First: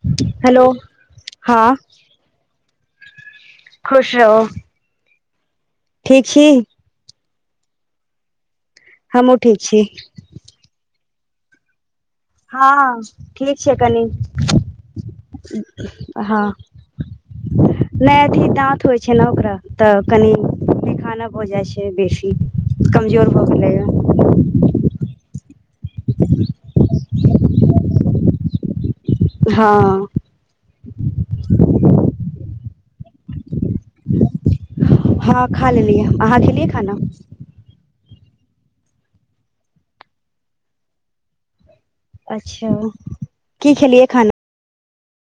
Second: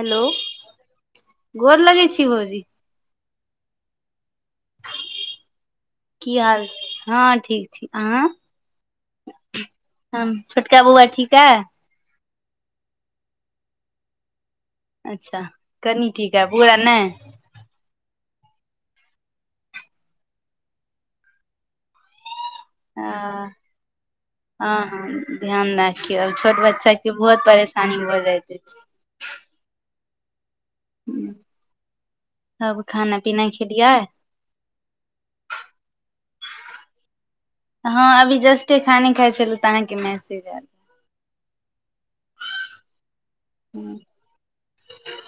Hello हँ गोर लगै छी भौजी खुश रहु की हाल हँ ठीक छी अहाँ हमु ठीक छी छोटका बउआ ठीक अ हं ठीक छै कनी अच्छा कनि ठीक है पुरा नै नै अथी दाँत होइ छै ने ओकरा तऽ कनि खाना भ जायछै बेसी कमजोर भऽ आ गेलैए हँ हं ध्यान राखिऔ आब छोट बच्चा के बहुत परेशानी हो जाइत अछि हँ तब खाना पीना खेलियै हं खा लेलियै अहाँ खेलियै खाना हँ अभी जस्टे खाने खाइ छल तऽ अहाँके मैसेज एल अच्छा की खेलियै खाना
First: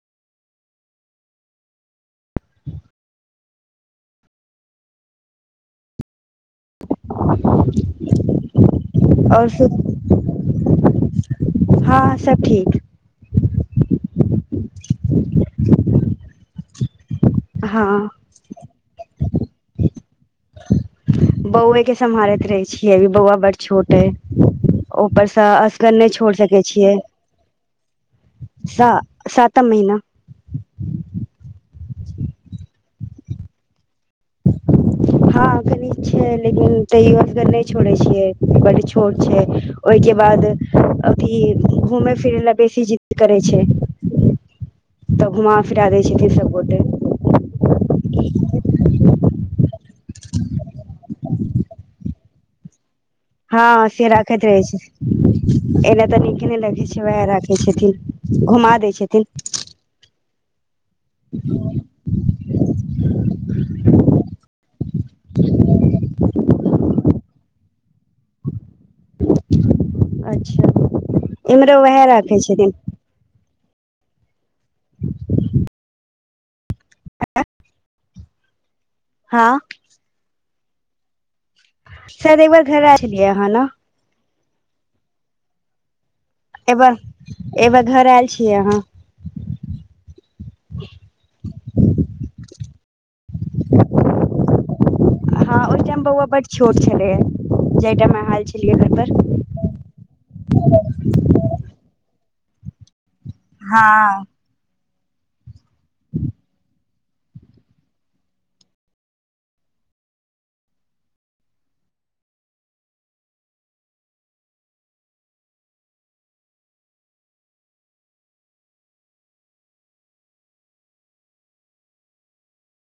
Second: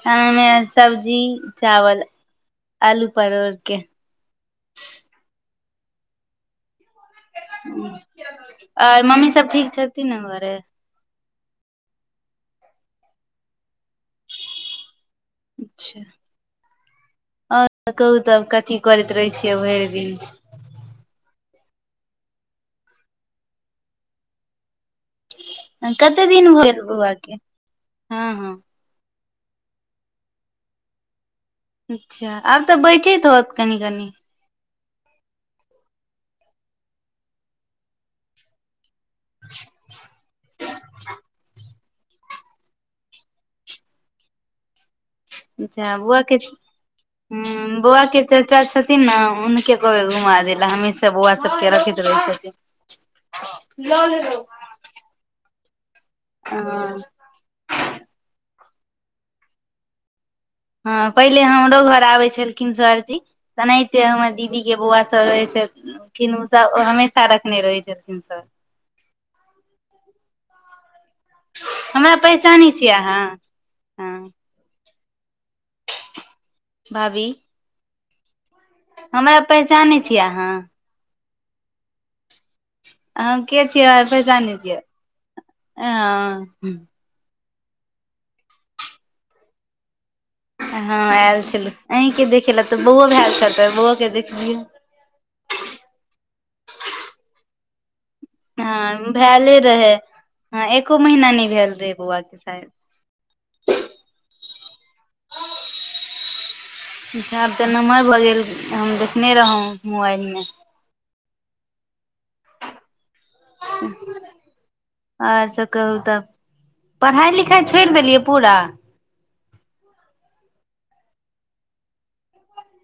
हमे सब्जी चावल आलू परोड़के ह आर मम्मी सब ठीक छथिन ने घरे हं सब ठीक अच्छा ओर हँ कहू तब कथी करैत रहै छियै भइर दिन बौएके सम्हारैत रहै छियै अभी बौआ बड छोट अय ऊपरसँ असगर नै कते छोड़ दिन सकै भऽ गेल छियै बौआ के हँ हँ सा सा तम महिना अच्छा आब तऽ बैठैत होत कनि कनि हँ कनिक छै लेकिन तैयो असगर नय छो र छियै बड छोट छै ओहिके बाद अथी घूमे फिर लगे छै जिद करै छै तब घुमा फिरा दै छथिन सब गोटे हं बौआ के चाचा छथिन ने हुनके कहबे घुमा दै लै हमेशा बौआ सबके रखैत रहै छथि हँ से राखैत रहे छ एने त नीके नइ लगे हँ छै वएह र क छथिन घुमा दै छथिन हँ पहिले हमरो घर आबै छलखिन सरजी तेनाहिते हमर दीदी के बौआ सब रहै छै खिन उ सब हमेशा रखने रहै छलखिन सब अच्छा इम्हरो ओएह राखै छथिन के आहाँ हं भाबी हमरा हँ पहचानै छीय आहाँ [unintelligible] ह अहाँ ने कछिय पै जानी छियअ हँ एबा एबे घर आयल छीयै अहाँ हँ एल छलहु अहींके देखे ल तऽ बौ भएल छल त बौओ के देखलियै हँ ओहि टाइम बौआ बड छोट छलै जाय टाइम में आं हं मैले रहे ह एको महीना नइ भेल रहे बौआ के शायद हँ छ आब तऽ नमहर भऽ गेल हम देखने रहौं मोबाइलमें अचा [unintelligible] ओर सब कहु तब पढ़ाई लिखाई छोइड़ देलियै पूरा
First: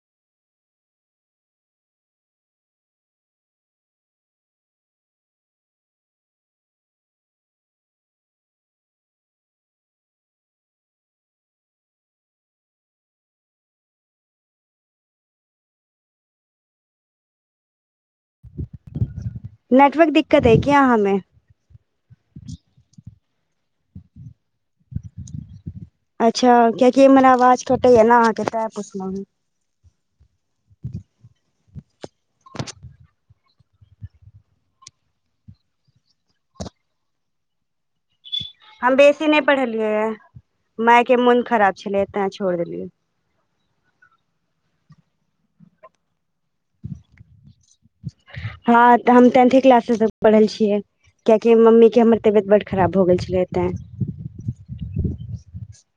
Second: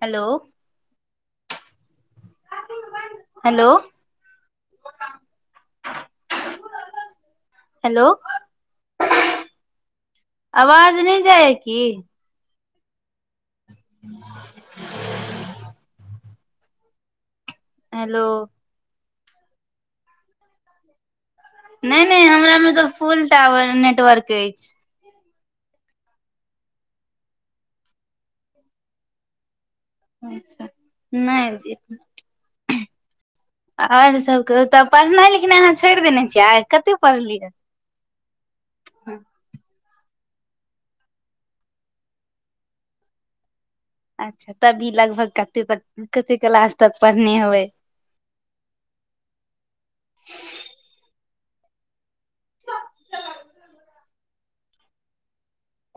हेलो हेलो हेलो वाज नय जाय है की ह [unintelligible] हेलो नेटवर्क दिक्कत अय की अहाँ में नै नै हमरा में तऽ फुल टावर नेटवर्क अछि अच्छा कियेकि इमहर वाज कटै या ने अहाँके तैं पुछलहु नय आर सब कहु तऽ पढ़नाइ लिखनाई अहाँ छोड़ देने छियै आइ कते पढ़लियै हम बेसी नय पढ़लियै माय के मोन खराब छलै तेँ छोड़ देलियै अच्छा तभी लगभग कते कते क्लास तक पढ़ने होबे हँ तऽ हम टेंथे क्लास तक पढ़ल छियै कियैकि मम्मी के हमर तबियत बड्ड खराब भ गेल छलै मै तेँ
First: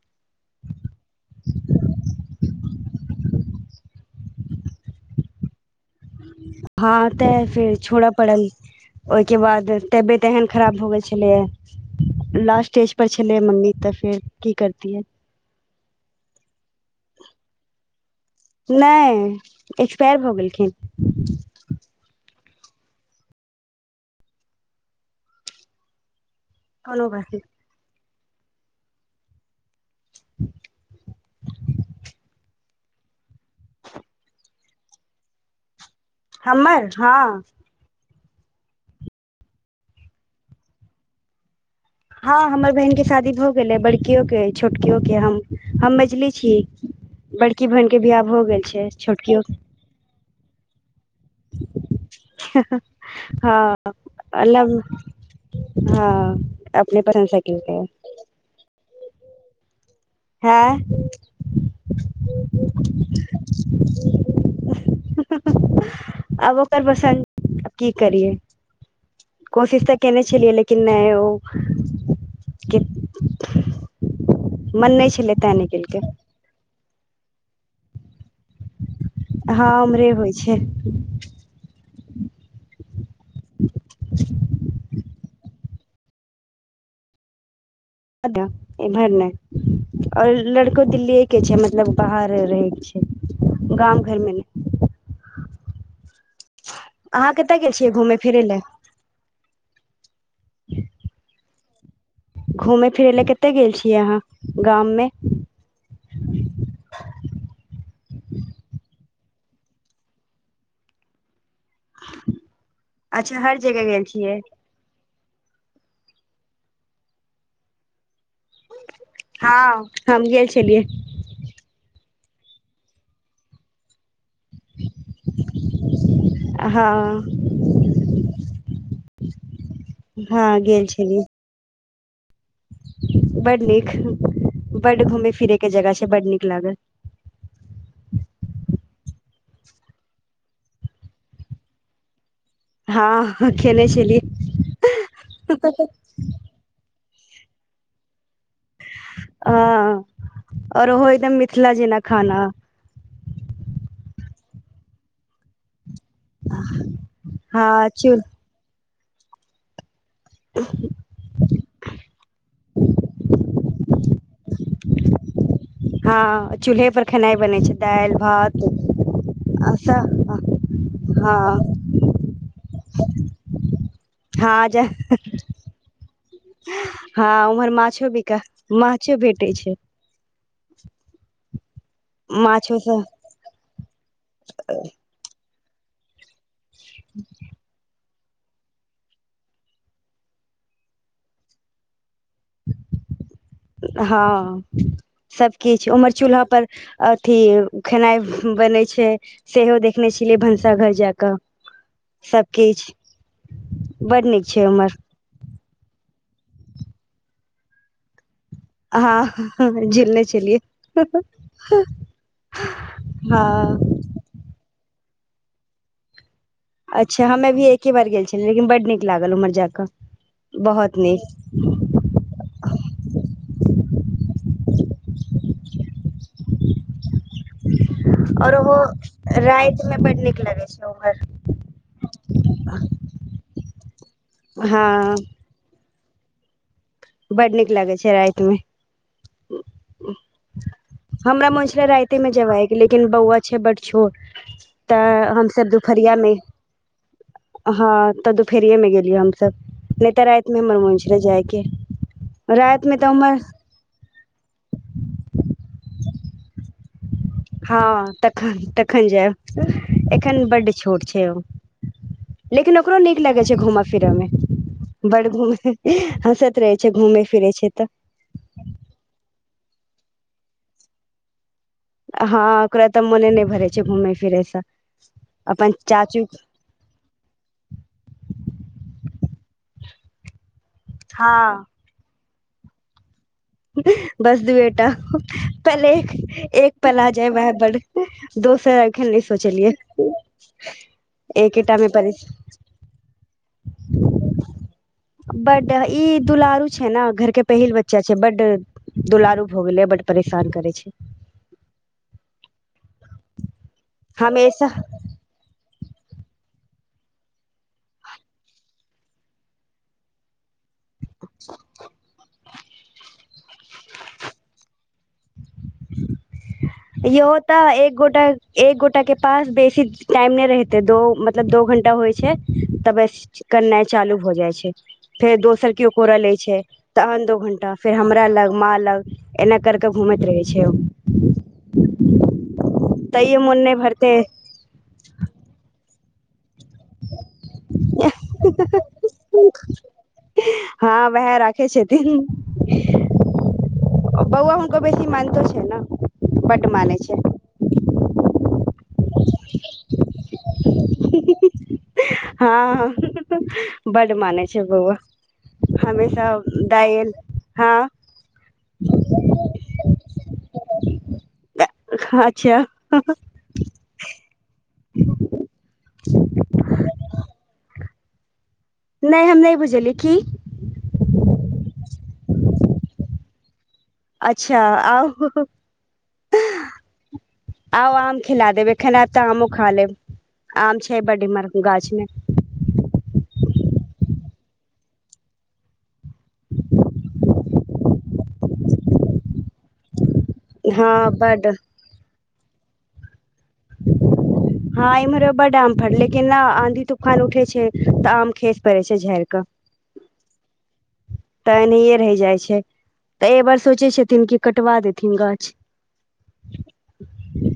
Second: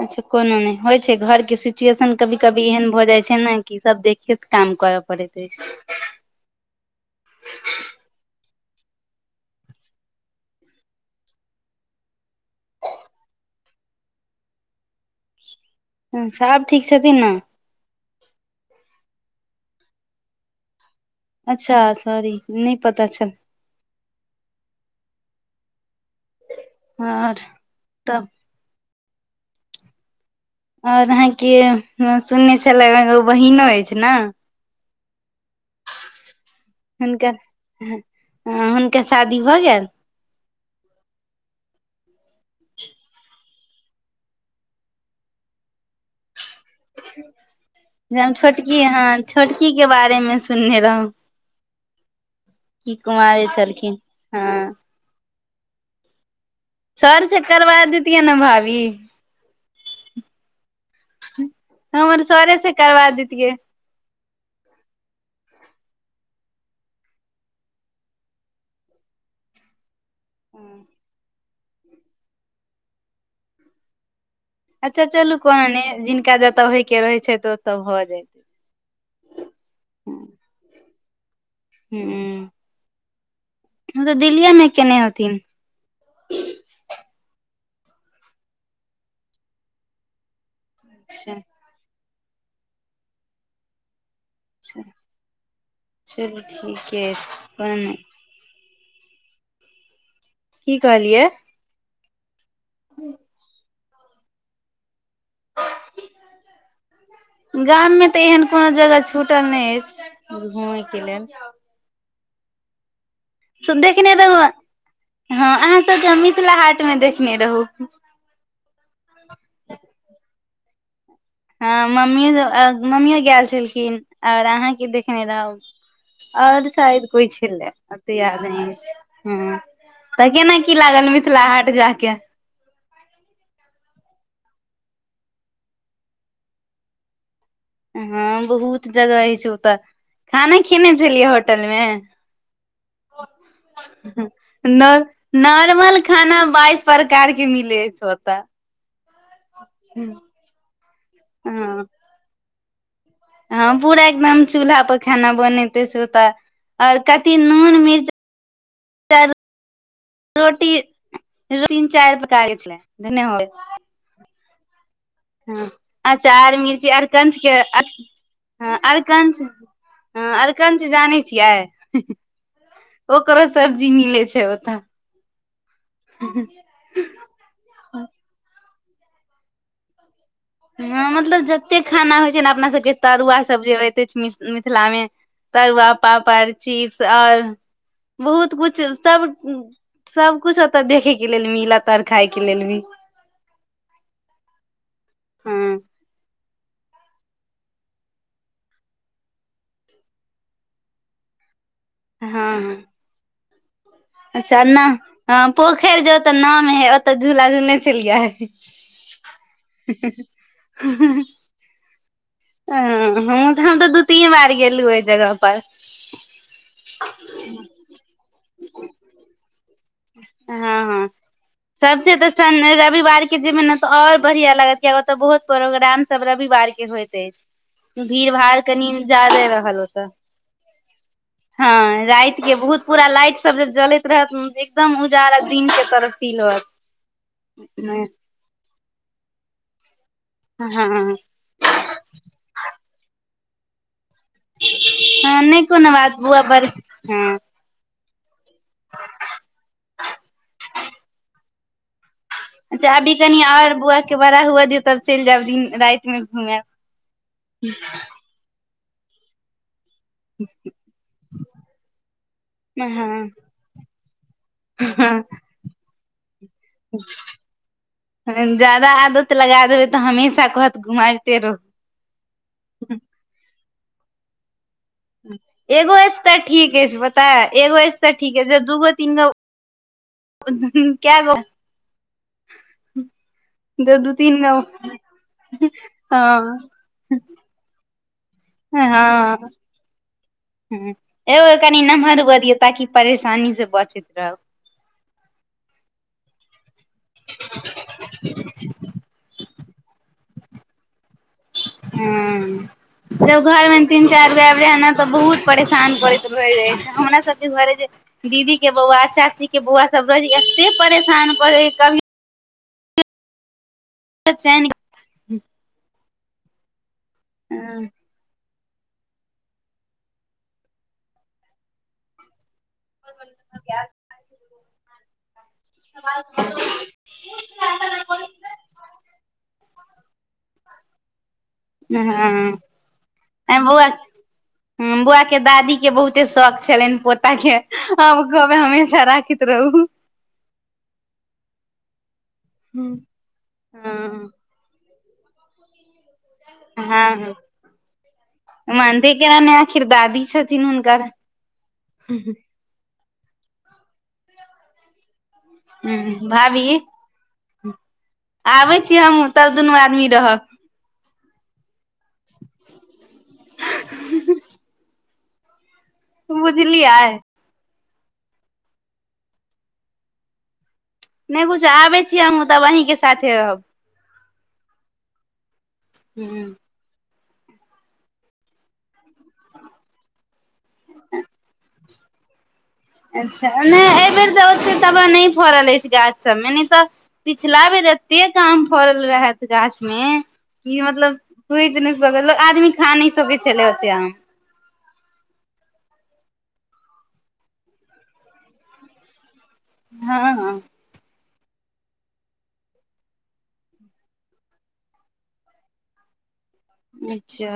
अच्छा कोनो नै होइ छै घरके सिचुएशन कभी कभी एहन भऽ जाइ छै ने कि सब देख क काम करय पड़ेतै [unintelligible] हँ तऽ फेर छोड़ पड़ल ओइके बाद तबियत एहन खराब भऽ गेल छलैए लास्ट स्टेज पर छलै मम्मी तऽ फेर की करतीयै हं साहब ठीक छथिन ने नय एक्सपायर भऽ गेलखिन अच्छा सॉरी नय पता चल कोनो बात आर नहि तब ह [unintelligible] और अहाँके सुनने छलै बहिनो अइछ न हमर हं हं हुनका शादी भऽ गेल हं हमर बहिन के शादी भऽ गेलै बड़कियो के छोटकियो के हम हम मझली छी बड़की बहिन के जे बियाह हम भ गेल छोटकी छै हँ छोटकियो छोटकी के बारे मे सुनने रहं कुमारी हं छलखिन हँ अलग हं अ सर से करवा दतिए ने भाभी हँ हमर सरे से करवा देतिये आब ओकर पसन्द की करियै कोशिश तऽ केने छलियै लेकिन नै ओ कित अच्छा चलू कोनो नै जिनका जतऽ होय के रहै छै तऽ ओतऽ भऽ जते हँ हमरे होइ छै हं तऽ दिल्लियेमें केने होथिन एमहर नय और लड़को दिल्लीए अच्छा के छै मत लब बाहरे रहै छै गाम घरमे नै चलू ठीके छ फिर लय की कहलियै घूमय फिरय लय कतय गेल छि अहाँ गाममे गाम में तऽ एहन कोनो जगह छूटल नै अछि घूमै के लेल अच्छा हर स जगह गेल देखने रहु छियै हँ अहाँ सबके मिथिला हाट मे देखने रहु हं हम गेल छलियै ह मम्मी मम्मीयो गैल छलखिन ओर अहाँके देखने रहूँ ओर हँ शायद कोइ छलै ओ तऽ याद नै ह तऽ केना हँ की गेल लागल छलियै मिथिला हाट जा के बड नीक बड घूमै फिरे के जगह छै बड नीक लागल हं बहुत जगह आइछ ओतऽ खाना खेने छलियै होटल मे हँ खेने छलियै नो नोर्मल खाना बाइस प्रकार के मिले छै ओतऽ हं ओर ओहो एकदम मिथिला हँ जेना खाना हँ पूरा एकदम चूल्हा पर खाना बननैते छै ओत और कथि नून हँ चूल मिर्चा क रोटी तीन चारि कागे छलै ध हो हँ हँ अचार चूल्हे मिर्ची पर खेनाइ अरकंचके बनै छै दालि भात हँ अरकंच आ हँ सब। अरकंच जानै छियै हँ ओकरो सब्जी मिलै छै हँ ओत जे हँ उम्हर माछो बिका माछो भेटै छै हं मतलब जतेक खाना होइ छै ने अपना माछो सबके सब तरुआ सब जे होइत अछि मि मिथिला में तरुआ पापड़ चिप्स ओर बहुत कुछ सब सब कुछ ओत देखै के लेल मिलत और खाय के लेल भी हँ सब हँ किछु उमर चूल्हा पर अथी खेनाइ बनै छे सेहो देखने छलियै भनसा घर जा कऽ सब हँ किछ अच्छा ना हं पोखइर जे ओत नाम हय ओत झूला झूलने छलिय हाँ झुलने छलिए हं हम तऽ हम तऽ दू तीन बार गेलहु ओहि जगह पर अच्छा हमे भी एके बार गेल छलियै लेकिन बड्ड नीक लागल उम्हर जाकऽ हँ बहोत हँ नीक सबसे तऽ सन रविवार के जैबे न तो और बढ़िया लगत कियाते बहुत प्रोग्राम सब रविवार के होइत अछि भीड़ और भाड़ ओहो कनि जादे रहल राति मे ओत बड नीक लगे छै उम्हर हँ राइत के बहुत पूरा लाइट सब जे जलैत रहत एकदम हँ उजार दिन के तरफ तीन बार बड नीक लागै छै राइतमे हँ हमरा मुन छले राइते मे जेबा ह लेकिन बौआ छै बड छोट तऽ नहि हमसब कोनो बात दुपहरियामे बौआ बड़ हँ हँ तऽ दुपेरिए मे गेलियै हमस नहि तऽ राइत में हमर मुन छले जयके अच्छा अभी कनि ओर बौआके बड़ा हुअ दियौ तब चलि जायब दिन रातिमे घूमे हाँ तखन तखन जायब एखन बड्ड छोट छै ओ लेकिन ओकरो नीक हँ लगै छै घूम फिरयमे हँ बड़ घूम हँसैत रहै छै घूमै फिरे छै त जादा आदत लगा देबै तऽ हमेशा कहत घुमाइबते रहो हँ ओकरा तऽ मोने न नय भरे छै घूम फिरयसँ एगो स त ठीक अछि पता ए एगो अछि त ठीक जब दूगो तीन गो क्य गो हँ दू दू बस तीन गो दूएटा पल एक हँ एक पल आ जाय वह बड़ दोसर हँ एखन नै ह सोचलियै एगो एकेटा कनि मे पड़ नमहर हुअ दियौ ताकि परेशानी से बचैत रहब बड इ दुलारू छै न घर के पहिल बच्चा छै बड दुलारू भ गेलै बड परेशान करै छै हं तब घरमे तीन चार गब हमेशा रह ने बहुत परेशान करैत रहै छै हमरा सबके घरे जे दीदी के बौआ चाची के बौआ सब रहै छै एते परेशान करै है कभी चैन इहो तऽ एक गोटा एक गोटा के पास बेसी टाइम नै रहते दो मतलब दो घंटा होइ छै तबस करनाइ चालू भऽ जाइ छै फेर दोसर किओ कोरा लय छै तहन दो घंटा फेर हमरा लग माँ लग एना करके घूमैत रहय छै ओ हँ तइओ मोने भरते हं बौआ के दादी के बहुते शौक छलनि पोता के आब गब हमेशा राख रहू हँ वएह राखै छथिन हँ को बेसी मानतो छै ने बड मानै हँ छै हँ मानते केना नेआखिर दादी छथिन हुनकर हँ बड्ड मने छै बौआ ह हमेशा भाभी दा इल हँ आबै छीय हमु तब दुनू आदमी रहब अच्छा बुझलियै नै हम नै बुझली की नै बुझ आबै छी हमहु तब अहींके साथे रहब अच्छा आ हूँ आउ आम खिला देब एखन एब तऽ आमो खा लेब आम छै बड इमर गाछ में अच्छा नय एहि बेेर तऽ ओतेक तबा नै फड़ल अछि गाछसबमे नय तऽ पिछला बेर एतेक काम फड़ल रहैथ गाछ में कि हँ मतलब बड सोचि नै सकै आदमी खा नै सकै छले ओते आम हँ इम्हरो बड आम फड़ल लेकिन न आंधी तूफान उठे छै तऽ आम खेस पड़े छै झड़ि कऽ हँ हँ तऽ एनाहिए रहि जाइ छै तऽ एहि बार सोचै छथिन कि कटवा देथिन गाछ अच्छा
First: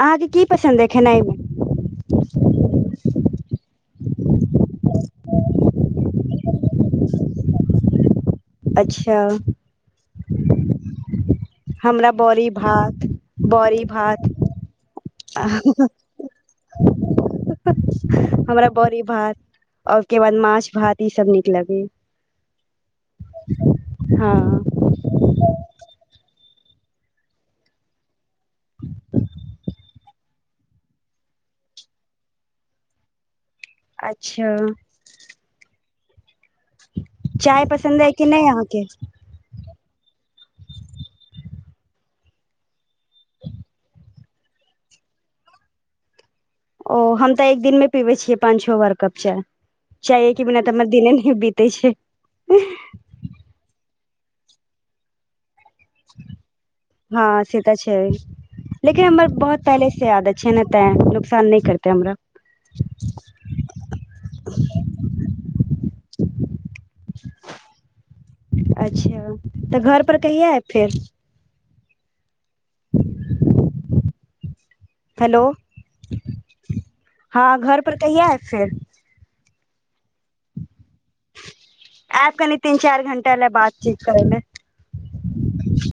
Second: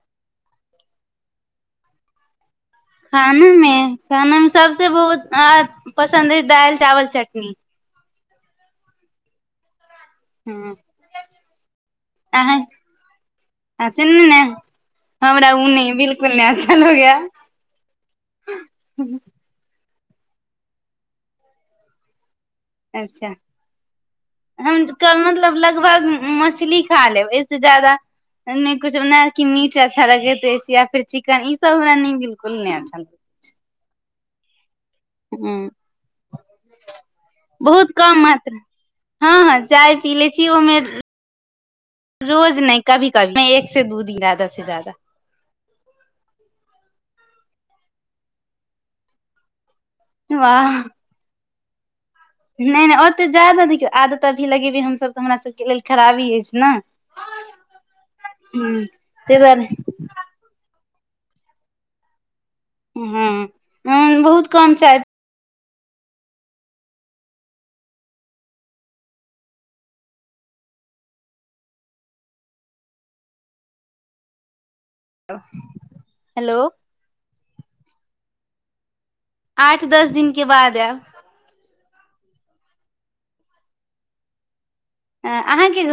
आहाँके की पसन्द अय खेनाइमे खाना में खाना में सबस बहुत पसन्द हइ दालि चावल चटनी अच्छा हँ हमरा बड़ी अहं भात बड़ी आ चीनी भात ने हमरा उ नय बिल्कुल [unintelligible] हमरा बड़ी भात और ओहिके बाद माछ भात ई सब नीक लगै अच्छा हँ हम क मतलब लगभग मछली खा लेब एहसे ज्यादा नै कुछ ओना कि मीट अच्छा लगै अछि या फेर चिकन ई सब हमरा ने बिलकुल नै अच्छा लागै अच्छा हूँ चाय बहुत पसन्द अइ कम कि नै मात्रा अहाँके हँ हँ चाय पी लै छी ओहमे रोज नइ कभी कभी कभी एक से दू दी जादा से ज्यादा ओ हम तऽ एक दिन में पीबै छियै पांच छौ बार कप चाय चाये के बिना तऽ हमर दिने नै बीत तै छे नै नै ओते जादा देखियौ आदत त अभी लगेबे हमस ब तऽ हमरा सबके लेल खराबी अछि ने हँ से तऽ छै हूँ लेकिन हमर तै दुआरे बहुत पहिले से आदत छै ने तैं नुकसान नै करते हमरा हँ हम बहुत कम चाय अच्छा तऽ घर पर कहिआ एब फेर हेलो हेलो हँ घर पर कहिआ एब फेर आठ दस दिनके बाद एब एब कनि तीन चारि घंटा ले बात चीत करे ले ऐं अहाँके घ